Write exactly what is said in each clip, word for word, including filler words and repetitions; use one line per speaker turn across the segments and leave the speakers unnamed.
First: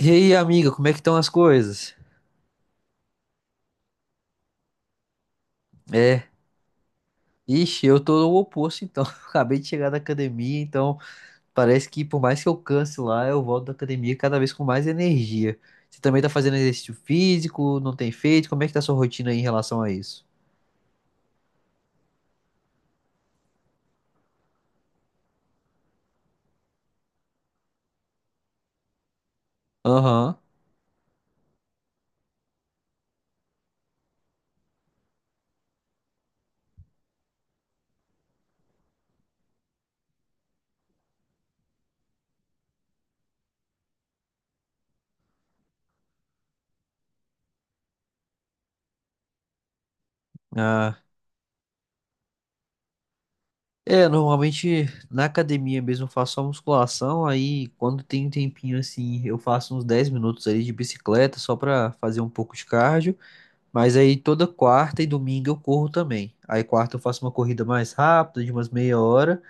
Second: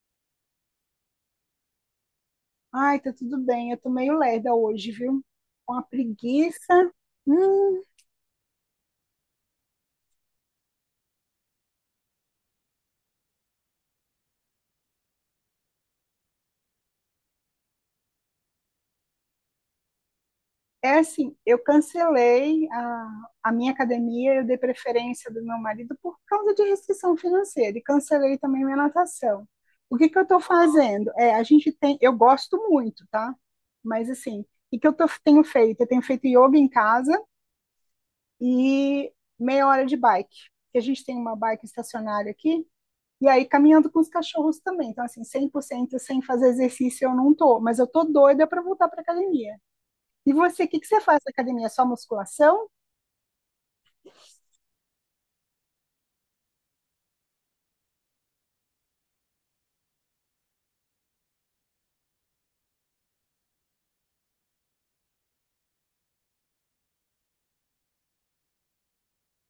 E aí, amiga, como é que estão as coisas?
Ai, tá tudo bem. Eu tô meio lerda hoje, viu? Uma
É,
preguiça. Hum,
ixi, eu tô no oposto, então. Acabei de chegar da academia, então parece que por mais que eu canse lá, eu volto da academia cada vez com mais energia. Você também tá fazendo exercício físico, não tem feito? Como é que tá a sua rotina aí em relação a isso?
é assim, eu cancelei a, a minha academia, eu dei preferência do meu marido por causa de restrição financeira e cancelei também minha natação. O que que eu
Aham.
tô fazendo? É, a gente tem, eu gosto muito, tá? Mas assim, o que que eu tô- tenho feito? Eu tenho feito yoga em casa e meia hora de bike. A gente tem uma bike estacionária aqui. E aí, caminhando com os cachorros também. Então, assim, cem por cento sem fazer exercício eu não tô, mas eu tô doida para voltar para academia. E você, o que que você
Ah.
faz na academia? Só musculação?
É, normalmente na academia mesmo eu faço só musculação, aí quando tem um tempinho assim, eu faço uns dez minutos ali de bicicleta só pra fazer um pouco de cardio. Mas aí toda quarta e domingo eu corro também. Aí quarta eu faço uma corrida mais rápida, de umas meia hora,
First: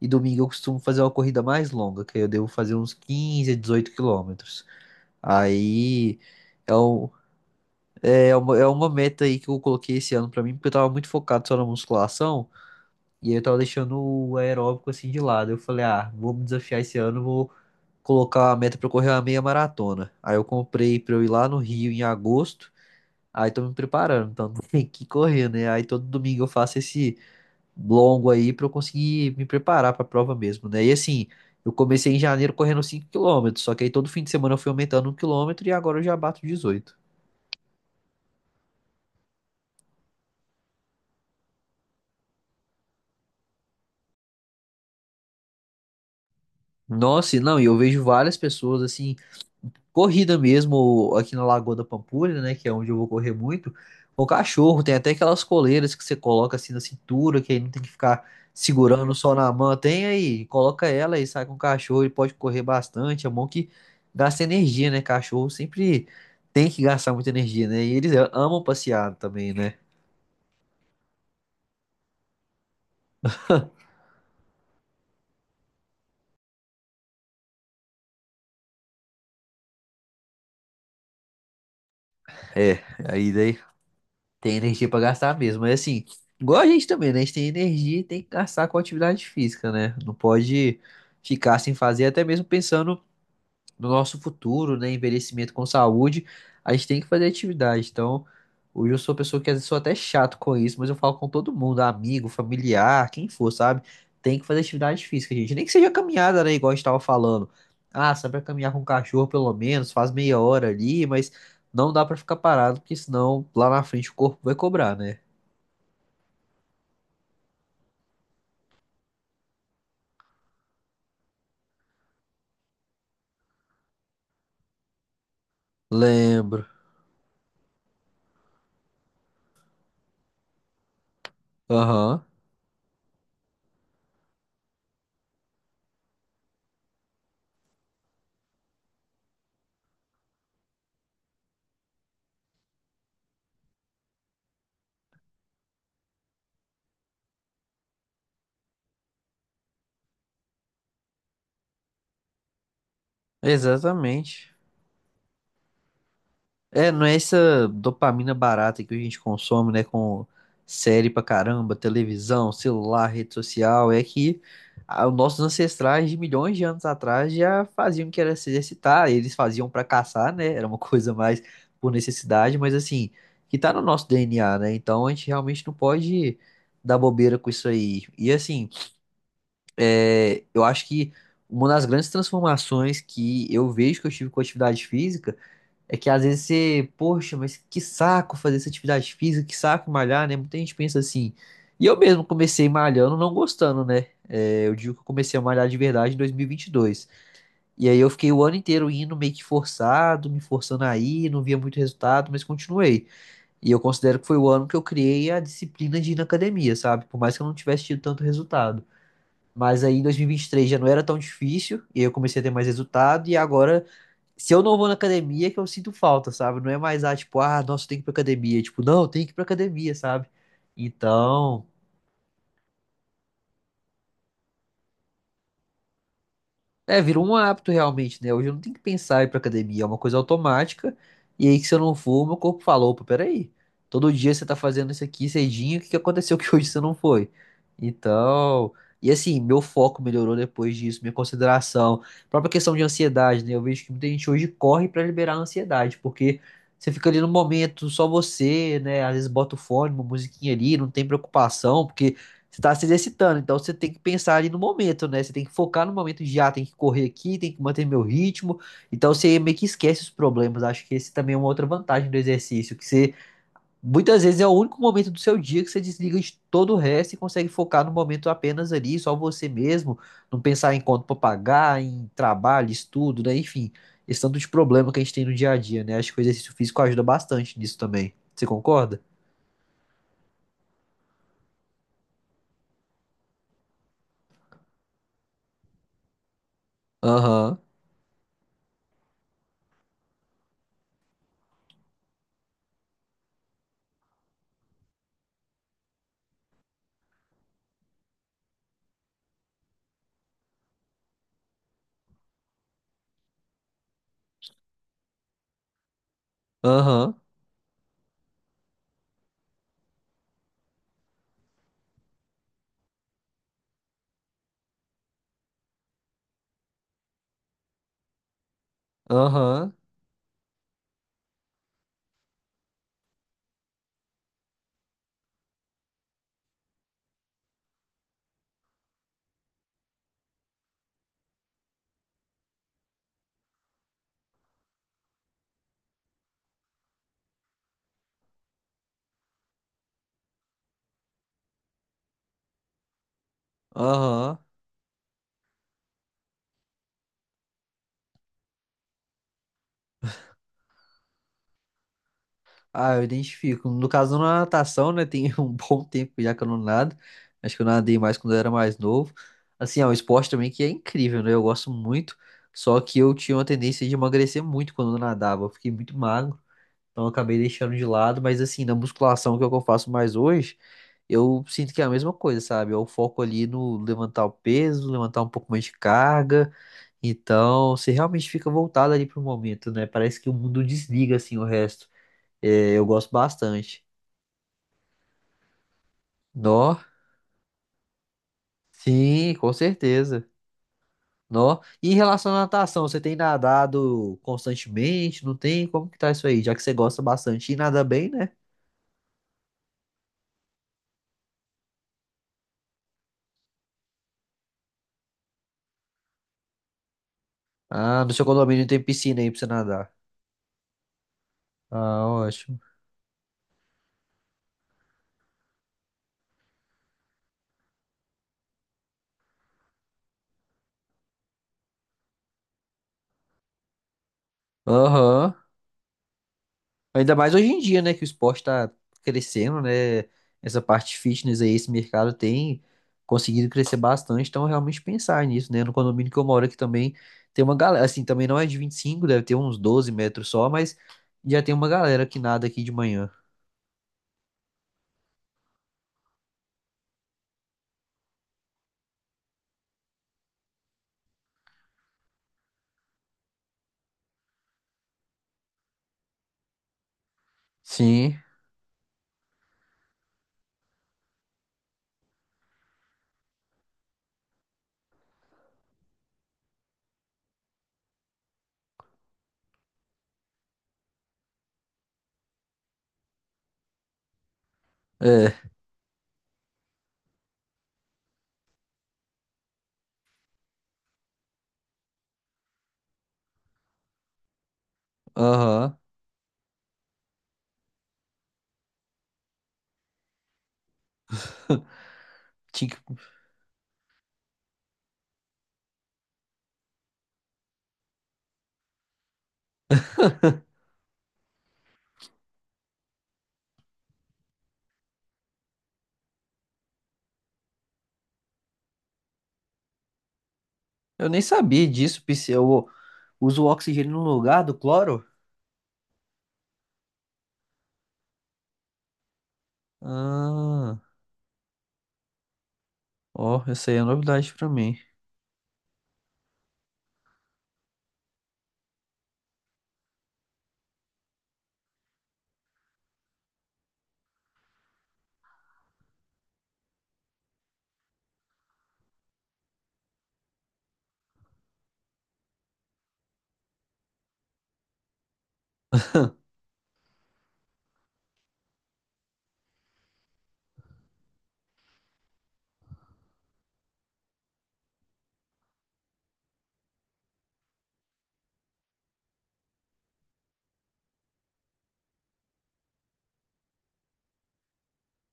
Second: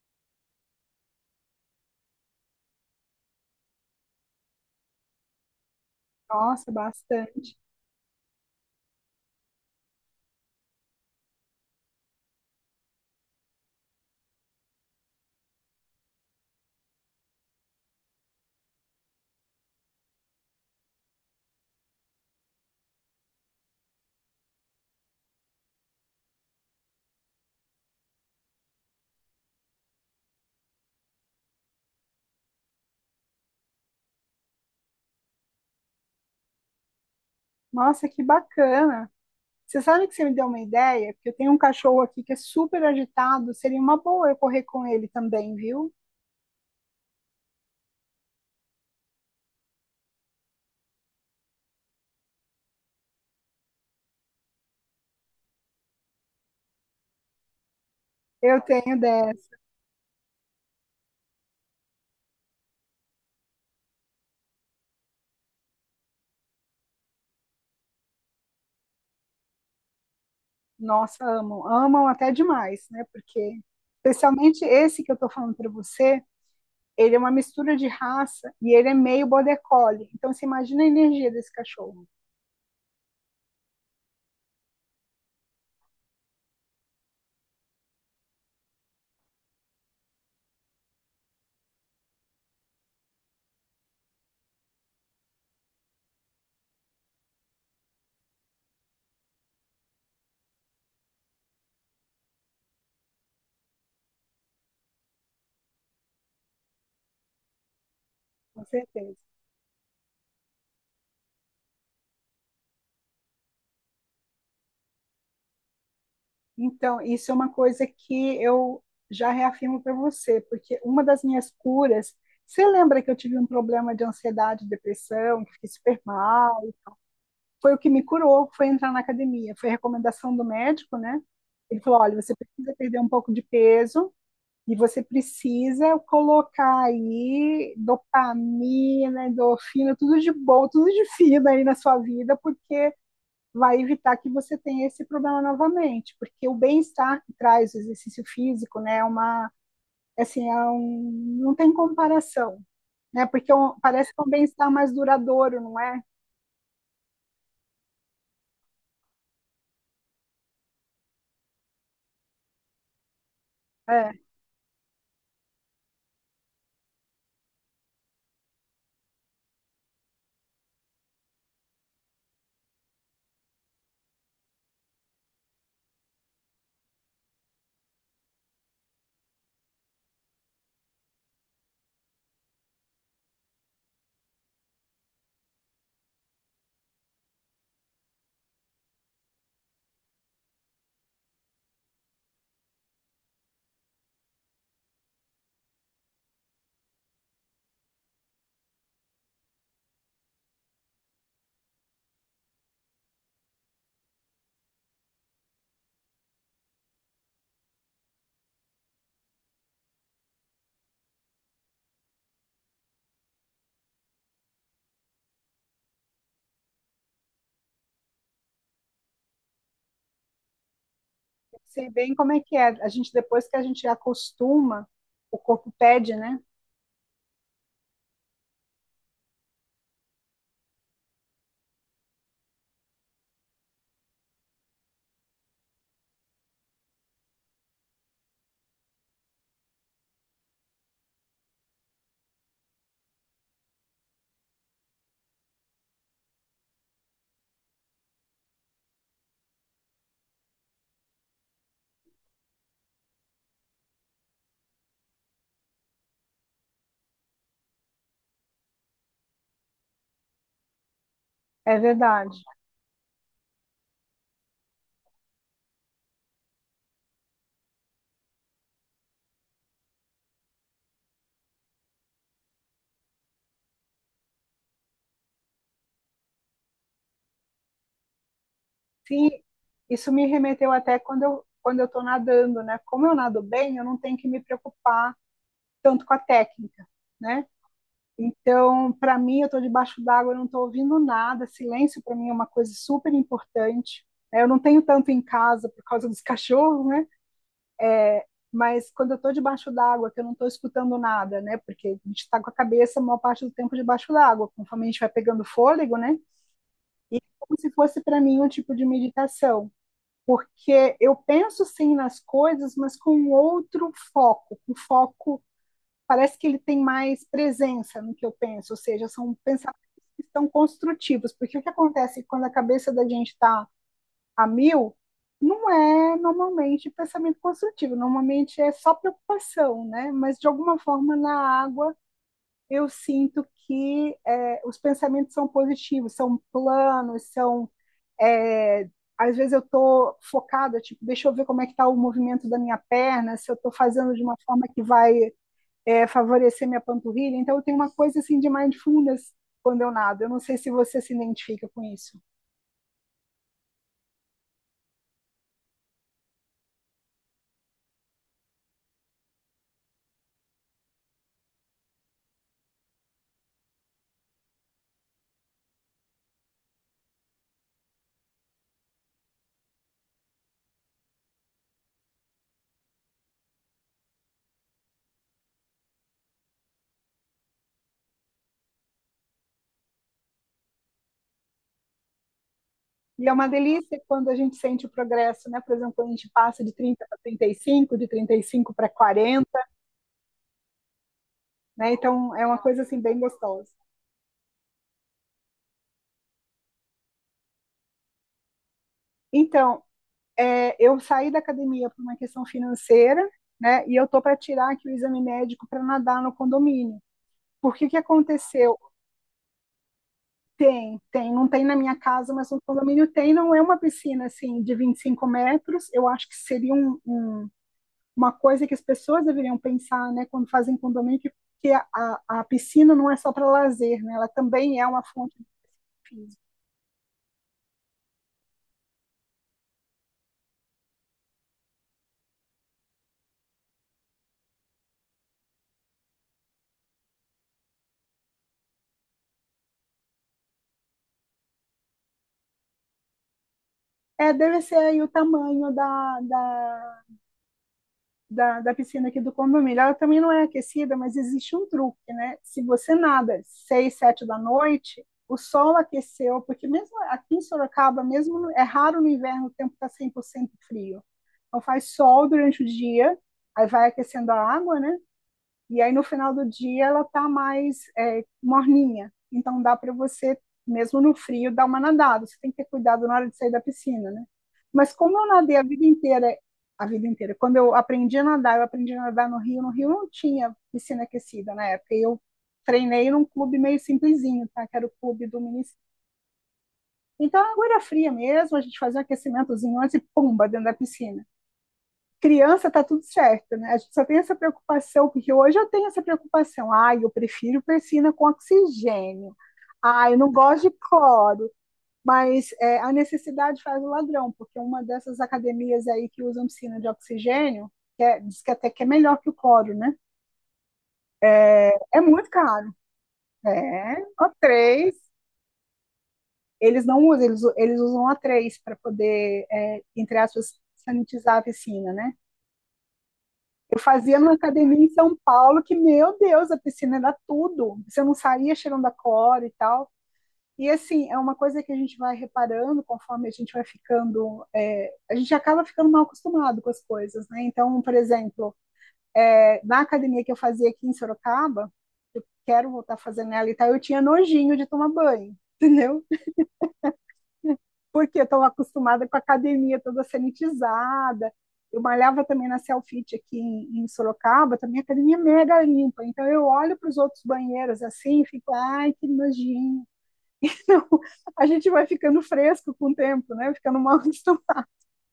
e domingo eu costumo fazer uma corrida mais longa, que aí eu devo fazer uns quinze a dezoito quilômetros. Aí
Nossa,
é, um,
bastante.
é, é uma, é uma meta aí que eu coloquei esse ano pra mim, porque eu tava muito focado só na musculação, e aí eu tava deixando o aeróbico assim de lado. Eu falei, ah, vou me desafiar esse ano, vou colocar a meta pra eu correr uma meia maratona. Aí eu comprei pra eu ir lá no Rio em agosto. Aí tô me preparando, então tem que correr, né? Aí todo domingo eu faço esse longo aí pra eu conseguir me preparar pra prova mesmo, né? E assim, eu comecei em janeiro correndo cinco quilômetros, só que aí todo fim de semana eu fui aumentando um quilômetro e agora eu já bato dezoito.
Nossa, que bacana. Você sabe que você me deu uma ideia? Porque eu tenho um cachorro aqui que é super agitado, seria uma boa eu correr com ele também, viu?
Nossa, e não, e eu vejo várias pessoas assim corrida mesmo aqui na Lagoa da Pampulha, né? Que é onde eu vou correr muito. Com cachorro, tem até aquelas coleiras que você coloca assim na cintura, que aí não tem que ficar
Eu tenho
segurando só na
dessa.
mão. Tem aí, coloca ela e sai com o cachorro, ele pode correr bastante. É bom que gasta energia, né? Cachorro sempre tem que gastar muita energia, né? E eles amam passear também, né?
Nossa, amam. Amam até demais, né? Porque, especialmente esse que eu tô falando para você, ele é uma mistura de raça e ele é meio border collie. Então você imagina a energia desse cachorro.
É, aí daí tem energia pra gastar mesmo. Mas assim, igual a gente também, né? A gente tem energia e tem que gastar com atividade física, né? Não pode ficar sem fazer, até mesmo pensando no nosso futuro, né? Envelhecimento com saúde, a gente tem que fazer atividade. Então, hoje eu sou uma pessoa que às vezes sou até chato com isso, mas eu falo com todo mundo, amigo, familiar, quem for, sabe? Tem que fazer atividade física, gente. Nem que seja caminhada, né? Igual a gente tava falando. Ah, sabe pra
Com
caminhar com o
certeza.
cachorro, pelo menos, faz meia hora ali, mas não dá pra ficar parado, porque senão lá na frente o corpo vai cobrar, né?
Então, isso é uma coisa que eu já reafirmo para você, porque uma das minhas curas, você lembra que eu tive um problema de ansiedade, depressão, que fiquei super mal?
Lembro.
Foi o que me curou, foi entrar na academia, foi a recomendação do médico, né? Ele falou: olha,
Aham.
você precisa perder um pouco de peso. E você precisa colocar aí dopamina, endorfina, tudo de bom, tudo de fino aí na sua vida, porque vai evitar que você tenha esse problema novamente. Porque o bem-estar que traz o exercício físico, né, é uma, assim, é um, não tem comparação, né? Porque é um, parece que é um
Exatamente.
bem-estar mais duradouro, não é?
É, não é essa dopamina barata que a gente consome, né, com série pra caramba, televisão, celular, rede social, é
É,
que ah, os nossos ancestrais de milhões de anos atrás já faziam que era se exercitar, eles faziam pra caçar, né, era uma coisa mais por necessidade, mas assim, que tá no nosso D N A, né, então a gente realmente não pode dar bobeira com isso aí. E assim, é, eu acho que uma das grandes transformações que eu vejo que eu tive com a atividade física é que às vezes você, poxa, mas que saco fazer essa atividade física, que saco malhar, né? Muita gente pensa assim. E eu mesmo comecei malhando, não gostando, né? É, eu digo que eu comecei a malhar de verdade em dois mil e vinte e dois. E vinte e dois. E aí eu fiquei o ano inteiro indo meio que forçado, me forçando a ir, não via muito resultado, mas continuei. E eu considero que foi o ano que eu criei a disciplina de ir na academia, sabe? Por mais que eu não tivesse tido tanto resultado. Mas aí em dois mil e vinte e três já não era tão difícil, e aí eu comecei a ter mais resultado, e agora se eu não vou na academia, é que eu sinto falta, sabe? Não é mais, ah, tipo, ah, nossa, tem que ir pra academia. Tipo, não, tem que ir pra academia, sabe?
eu
Então,
sei bem como é que é. A gente, depois que a gente acostuma, o corpo pede, né?
é, virou um hábito realmente, né? Hoje eu não tenho que pensar em ir pra academia, é uma coisa automática. E aí que se eu não for, meu corpo falou, opa, peraí. Todo dia você tá fazendo isso aqui cedinho, o que que aconteceu que hoje você não foi? Então, e assim, meu foco melhorou depois disso, minha consideração, própria questão de ansiedade, né? Eu vejo que muita gente hoje corre pra liberar a ansiedade, porque você fica ali no momento, só você, né? Às vezes bota o fone, uma musiquinha ali, não tem preocupação, porque você tá se exercitando, então você tem que pensar ali no momento, né? Você tem que focar no momento já, tem que correr aqui, tem que manter meu ritmo. Então você meio que esquece os problemas. Acho que esse também é uma outra
É
vantagem do
verdade.
exercício, que você muitas vezes é o único momento do seu dia que você desliga de todo o resto e consegue focar no momento apenas ali, só você mesmo, não pensar em conta para pagar, em trabalho, estudo, né? Enfim, esse tanto de problema que a gente tem no dia a dia, né? Acho que o exercício físico ajuda bastante nisso também. Você concorda?
Sim, isso me remeteu até quando eu quando eu estou nadando, né? Como eu nado bem, eu não tenho que me preocupar tanto com a técnica, né?
Aham,
Então, para mim, eu estou debaixo d'água, eu não estou ouvindo nada. Silêncio para mim é uma coisa super importante, né? Eu não tenho tanto em casa por causa dos cachorros, né? Mas quando eu estou debaixo d'água, que eu não estou escutando nada, né? Porque a gente está com a cabeça a maior parte do tempo debaixo d'água, conforme a gente vai pegando fôlego, né?
aham,
Como se fosse para mim um tipo de meditação. Porque eu penso sim nas coisas, mas com um outro foco, um foco parece que ele tem mais presença no que eu penso, ou seja, são
aham,
pensamentos que estão construtivos, porque o que acontece quando a cabeça da gente está a mil não é normalmente pensamento construtivo, normalmente é só preocupação, né? Mas de alguma forma na água eu sinto que é, os pensamentos são positivos, são planos, são. É, às vezes eu estou focada, tipo, deixa eu ver como é que está o movimento da minha perna, se eu estou fazendo de uma
aham.
forma que vai é, favorecer minha panturrilha. Então eu tenho uma coisa assim de mindfulness quando eu nado. Eu não sei se você se identifica com isso.
Ah, eu identifico. No caso, na natação, né? Tem um bom tempo já que eu não nado. Acho que eu nadei mais quando eu era mais novo. Assim, é um esporte também que é incrível, né? Eu gosto muito. Só que eu tinha uma tendência de emagrecer muito quando eu nadava. Eu fiquei muito magro. Então eu acabei deixando de lado. Mas assim, na musculação, que é o que eu faço mais hoje, eu sinto que é a mesma coisa, sabe? É o foco ali no levantar o peso, levantar um pouco mais de carga. Então, você realmente fica voltado ali pro momento, né? Parece que o mundo desliga, assim, o resto. É, eu gosto
E é uma
bastante.
delícia quando a gente sente o progresso, né? Por exemplo, quando a gente passa de
Nó?
trinta para trinta e cinco, de trinta e cinco para
Sim, com
quarenta,
certeza. Nó. E
né?
em relação
Então
à
é uma
natação,
coisa
você
assim
tem
bem gostosa.
nadado constantemente? Não tem? Como que tá isso aí? Já que você gosta bastante e nada bem, né?
Então, é, eu saí da academia por uma questão financeira, né? E eu tô para tirar aqui o exame médico para nadar no condomínio. Porque o que
Ah, no seu condomínio
aconteceu?
tem piscina aí pra você nadar.
Tem, tem, não tem na minha
Ah,
casa, mas no
ótimo.
condomínio tem, não é uma piscina assim de vinte e cinco metros. Eu acho que seria um, um, uma coisa que as pessoas deveriam pensar, né, quando fazem condomínio, que, que a, a, piscina não é só para lazer, né? Ela também é uma
Aham.
fonte de físico.
Ainda mais hoje em dia, né, que o esporte tá crescendo, né? Essa parte fitness aí, esse mercado tem conseguido crescer bastante, então realmente pensar nisso, né? No condomínio que eu moro aqui também tem uma galera, assim, também não é de vinte e cinco, deve ter uns doze metros só, mas já tem uma galera que nada aqui de manhã.
É, deve ser aí o tamanho da, da da, da piscina aqui do condomínio. Ela também não é aquecida, mas existe um truque, né? Se você nada seis, sete da noite, o sol aqueceu, porque mesmo aqui em Sorocaba,
Sim,
mesmo é raro no inverno o tempo está cem por cento frio. Então faz sol durante o dia, aí vai aquecendo a água, né? E aí no final do dia ela tá mais é, morninha. Então dá para você, mesmo no frio, dar uma nadada. Você tem que ter cuidado na hora de sair da piscina, né? Mas como eu
é,
nadei a vida inteira, a vida inteira, quando eu aprendi a nadar, eu aprendi a nadar no Rio. No Rio não tinha piscina aquecida na época. Eu treinei num clube meio simplesinho, tá? Que era o clube do município.
aham.
Então a água era fria mesmo, a gente fazia um aquecimentozinho antes e pumba dentro da piscina.
Tinha
Criança tá
que-
tudo certo, né? A gente só tem essa preocupação, porque hoje eu tenho essa preocupação. Ah, eu prefiro persina com oxigênio. Ah, eu não gosto de cloro. Mas é, a necessidade faz o ladrão, porque uma dessas academias aí que usam piscina de oxigênio, que é- diz que até que é melhor que o cloro, né?
Eu nem sabia
É
disso,
muito
P C. Eu
caro.
uso o oxigênio
É,
no
o
lugar do
três.
cloro?
Eles não usam, eles, eles usam o A três para poder, é, entre aspas,
Ah,
sanitizar a piscina, né?
ó, essa aí
Eu
é
fazia
novidade
numa
pra mim.
academia em São Paulo que, meu Deus, a piscina era tudo. Você não saía cheirando a cloro e tal. E assim, é uma coisa que a gente vai reparando conforme a gente vai ficando. É, a gente acaba ficando mal acostumado com as coisas, né? Então, por exemplo, é, na academia que eu fazia aqui em Sorocaba, quero voltar a fazer nela e tal, eu tinha nojinho de tomar banho, entendeu? Porque eu estou acostumada com a academia toda sanitizada. Eu malhava também na Selfit aqui em, em Sorocaba, também a academia é mega limpa. Então eu olho para os outros banheiros assim e fico, ai, que nojinho. Então, a gente vai ficando fresco com o tempo, né? Ficando mal acostumado.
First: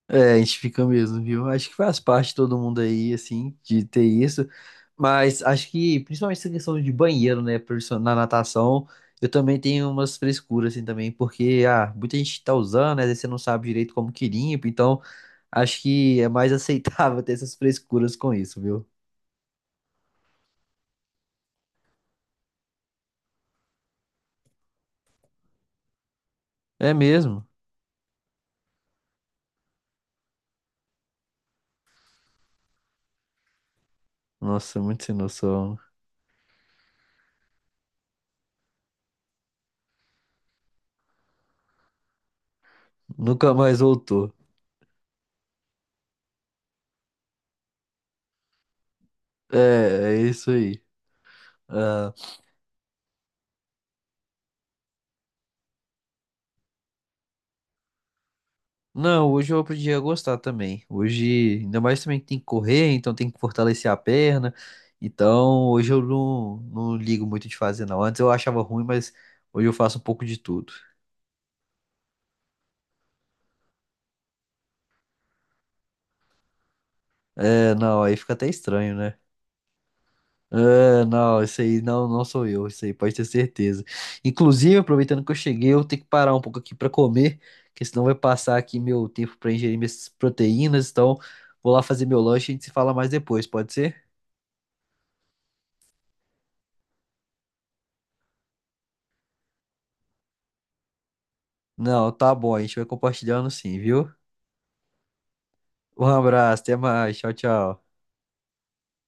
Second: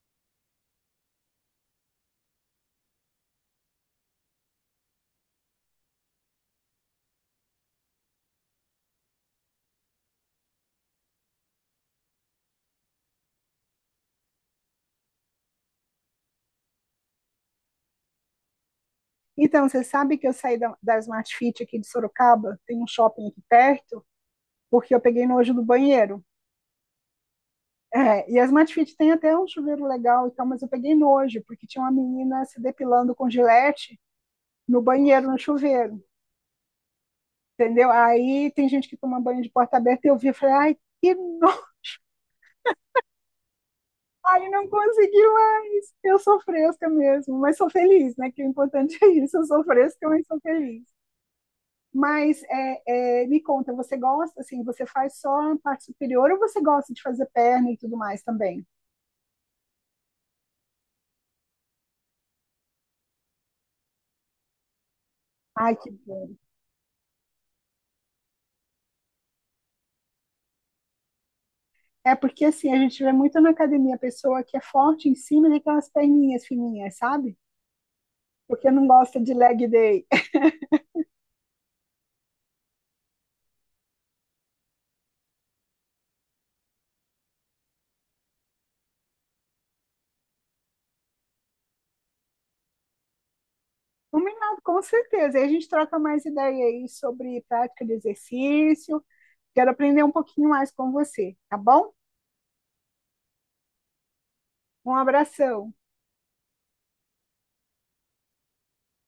É, a gente fica mesmo, viu? Acho que faz parte de todo mundo aí, assim, de ter isso. Mas acho que, principalmente essa questão de banheiro, né? Por isso, na natação, eu também tenho umas frescuras, assim, também, porque, ah, muita gente tá usando, né? Às vezes você não sabe direito como que limpa, então acho que é mais aceitável ter essas frescuras com isso, viu?
Então, você sabe que eu saí da, da Smart Fit aqui de Sorocaba, tem um shopping aqui perto, porque eu peguei nojo do banheiro.
É mesmo?
É, e a Smart Fit tem até um chuveiro legal e tal, mas eu peguei nojo, porque tinha uma menina se depilando com gilete
Nossa,
no
muito sem
banheiro, no
noção.
chuveiro, entendeu? Aí tem gente que toma banho de porta aberta eu vi e falei, ai, que não,
Nunca mais voltou.
ai, não consegui mais, eu sou fresca mesmo, mas sou feliz, né? Que o importante é isso, eu sou fresca,
É, é
mas sou
isso aí.
feliz.
Ah,
Mas é, é, me conta, você gosta, assim, você faz só a parte superior ou você gosta de fazer perna e tudo mais também?
não, hoje eu aprendi a gostar também. Hoje, ainda mais também que tem que correr, então tem que fortalecer a perna. Então,
Ai, que
hoje eu
bom.
não, não ligo muito de fazer, não. Antes eu achava ruim, mas hoje eu faço um pouco de tudo.
É porque, assim, a gente vê muito na academia a pessoa que é forte em cima daquelas perninhas fininhas, sabe?
É, não, aí fica até
Porque não
estranho, né?
gosta de leg day.
Ah, não, isso aí não, não sou eu, isso aí pode ter certeza. Inclusive, aproveitando que eu cheguei, eu tenho que parar um pouco aqui para comer, porque senão vai passar aqui meu tempo para ingerir minhas proteínas. Então, vou lá fazer meu lanche e a gente se fala mais depois, pode ser?
Combinado, com certeza. E a gente troca mais ideia aí sobre prática de exercício. Quero aprender um pouquinho mais com você, tá bom?
Não, tá bom, a gente vai compartilhando sim, viu?
Um abração.
Um abraço, até mais. Tchau, tchau.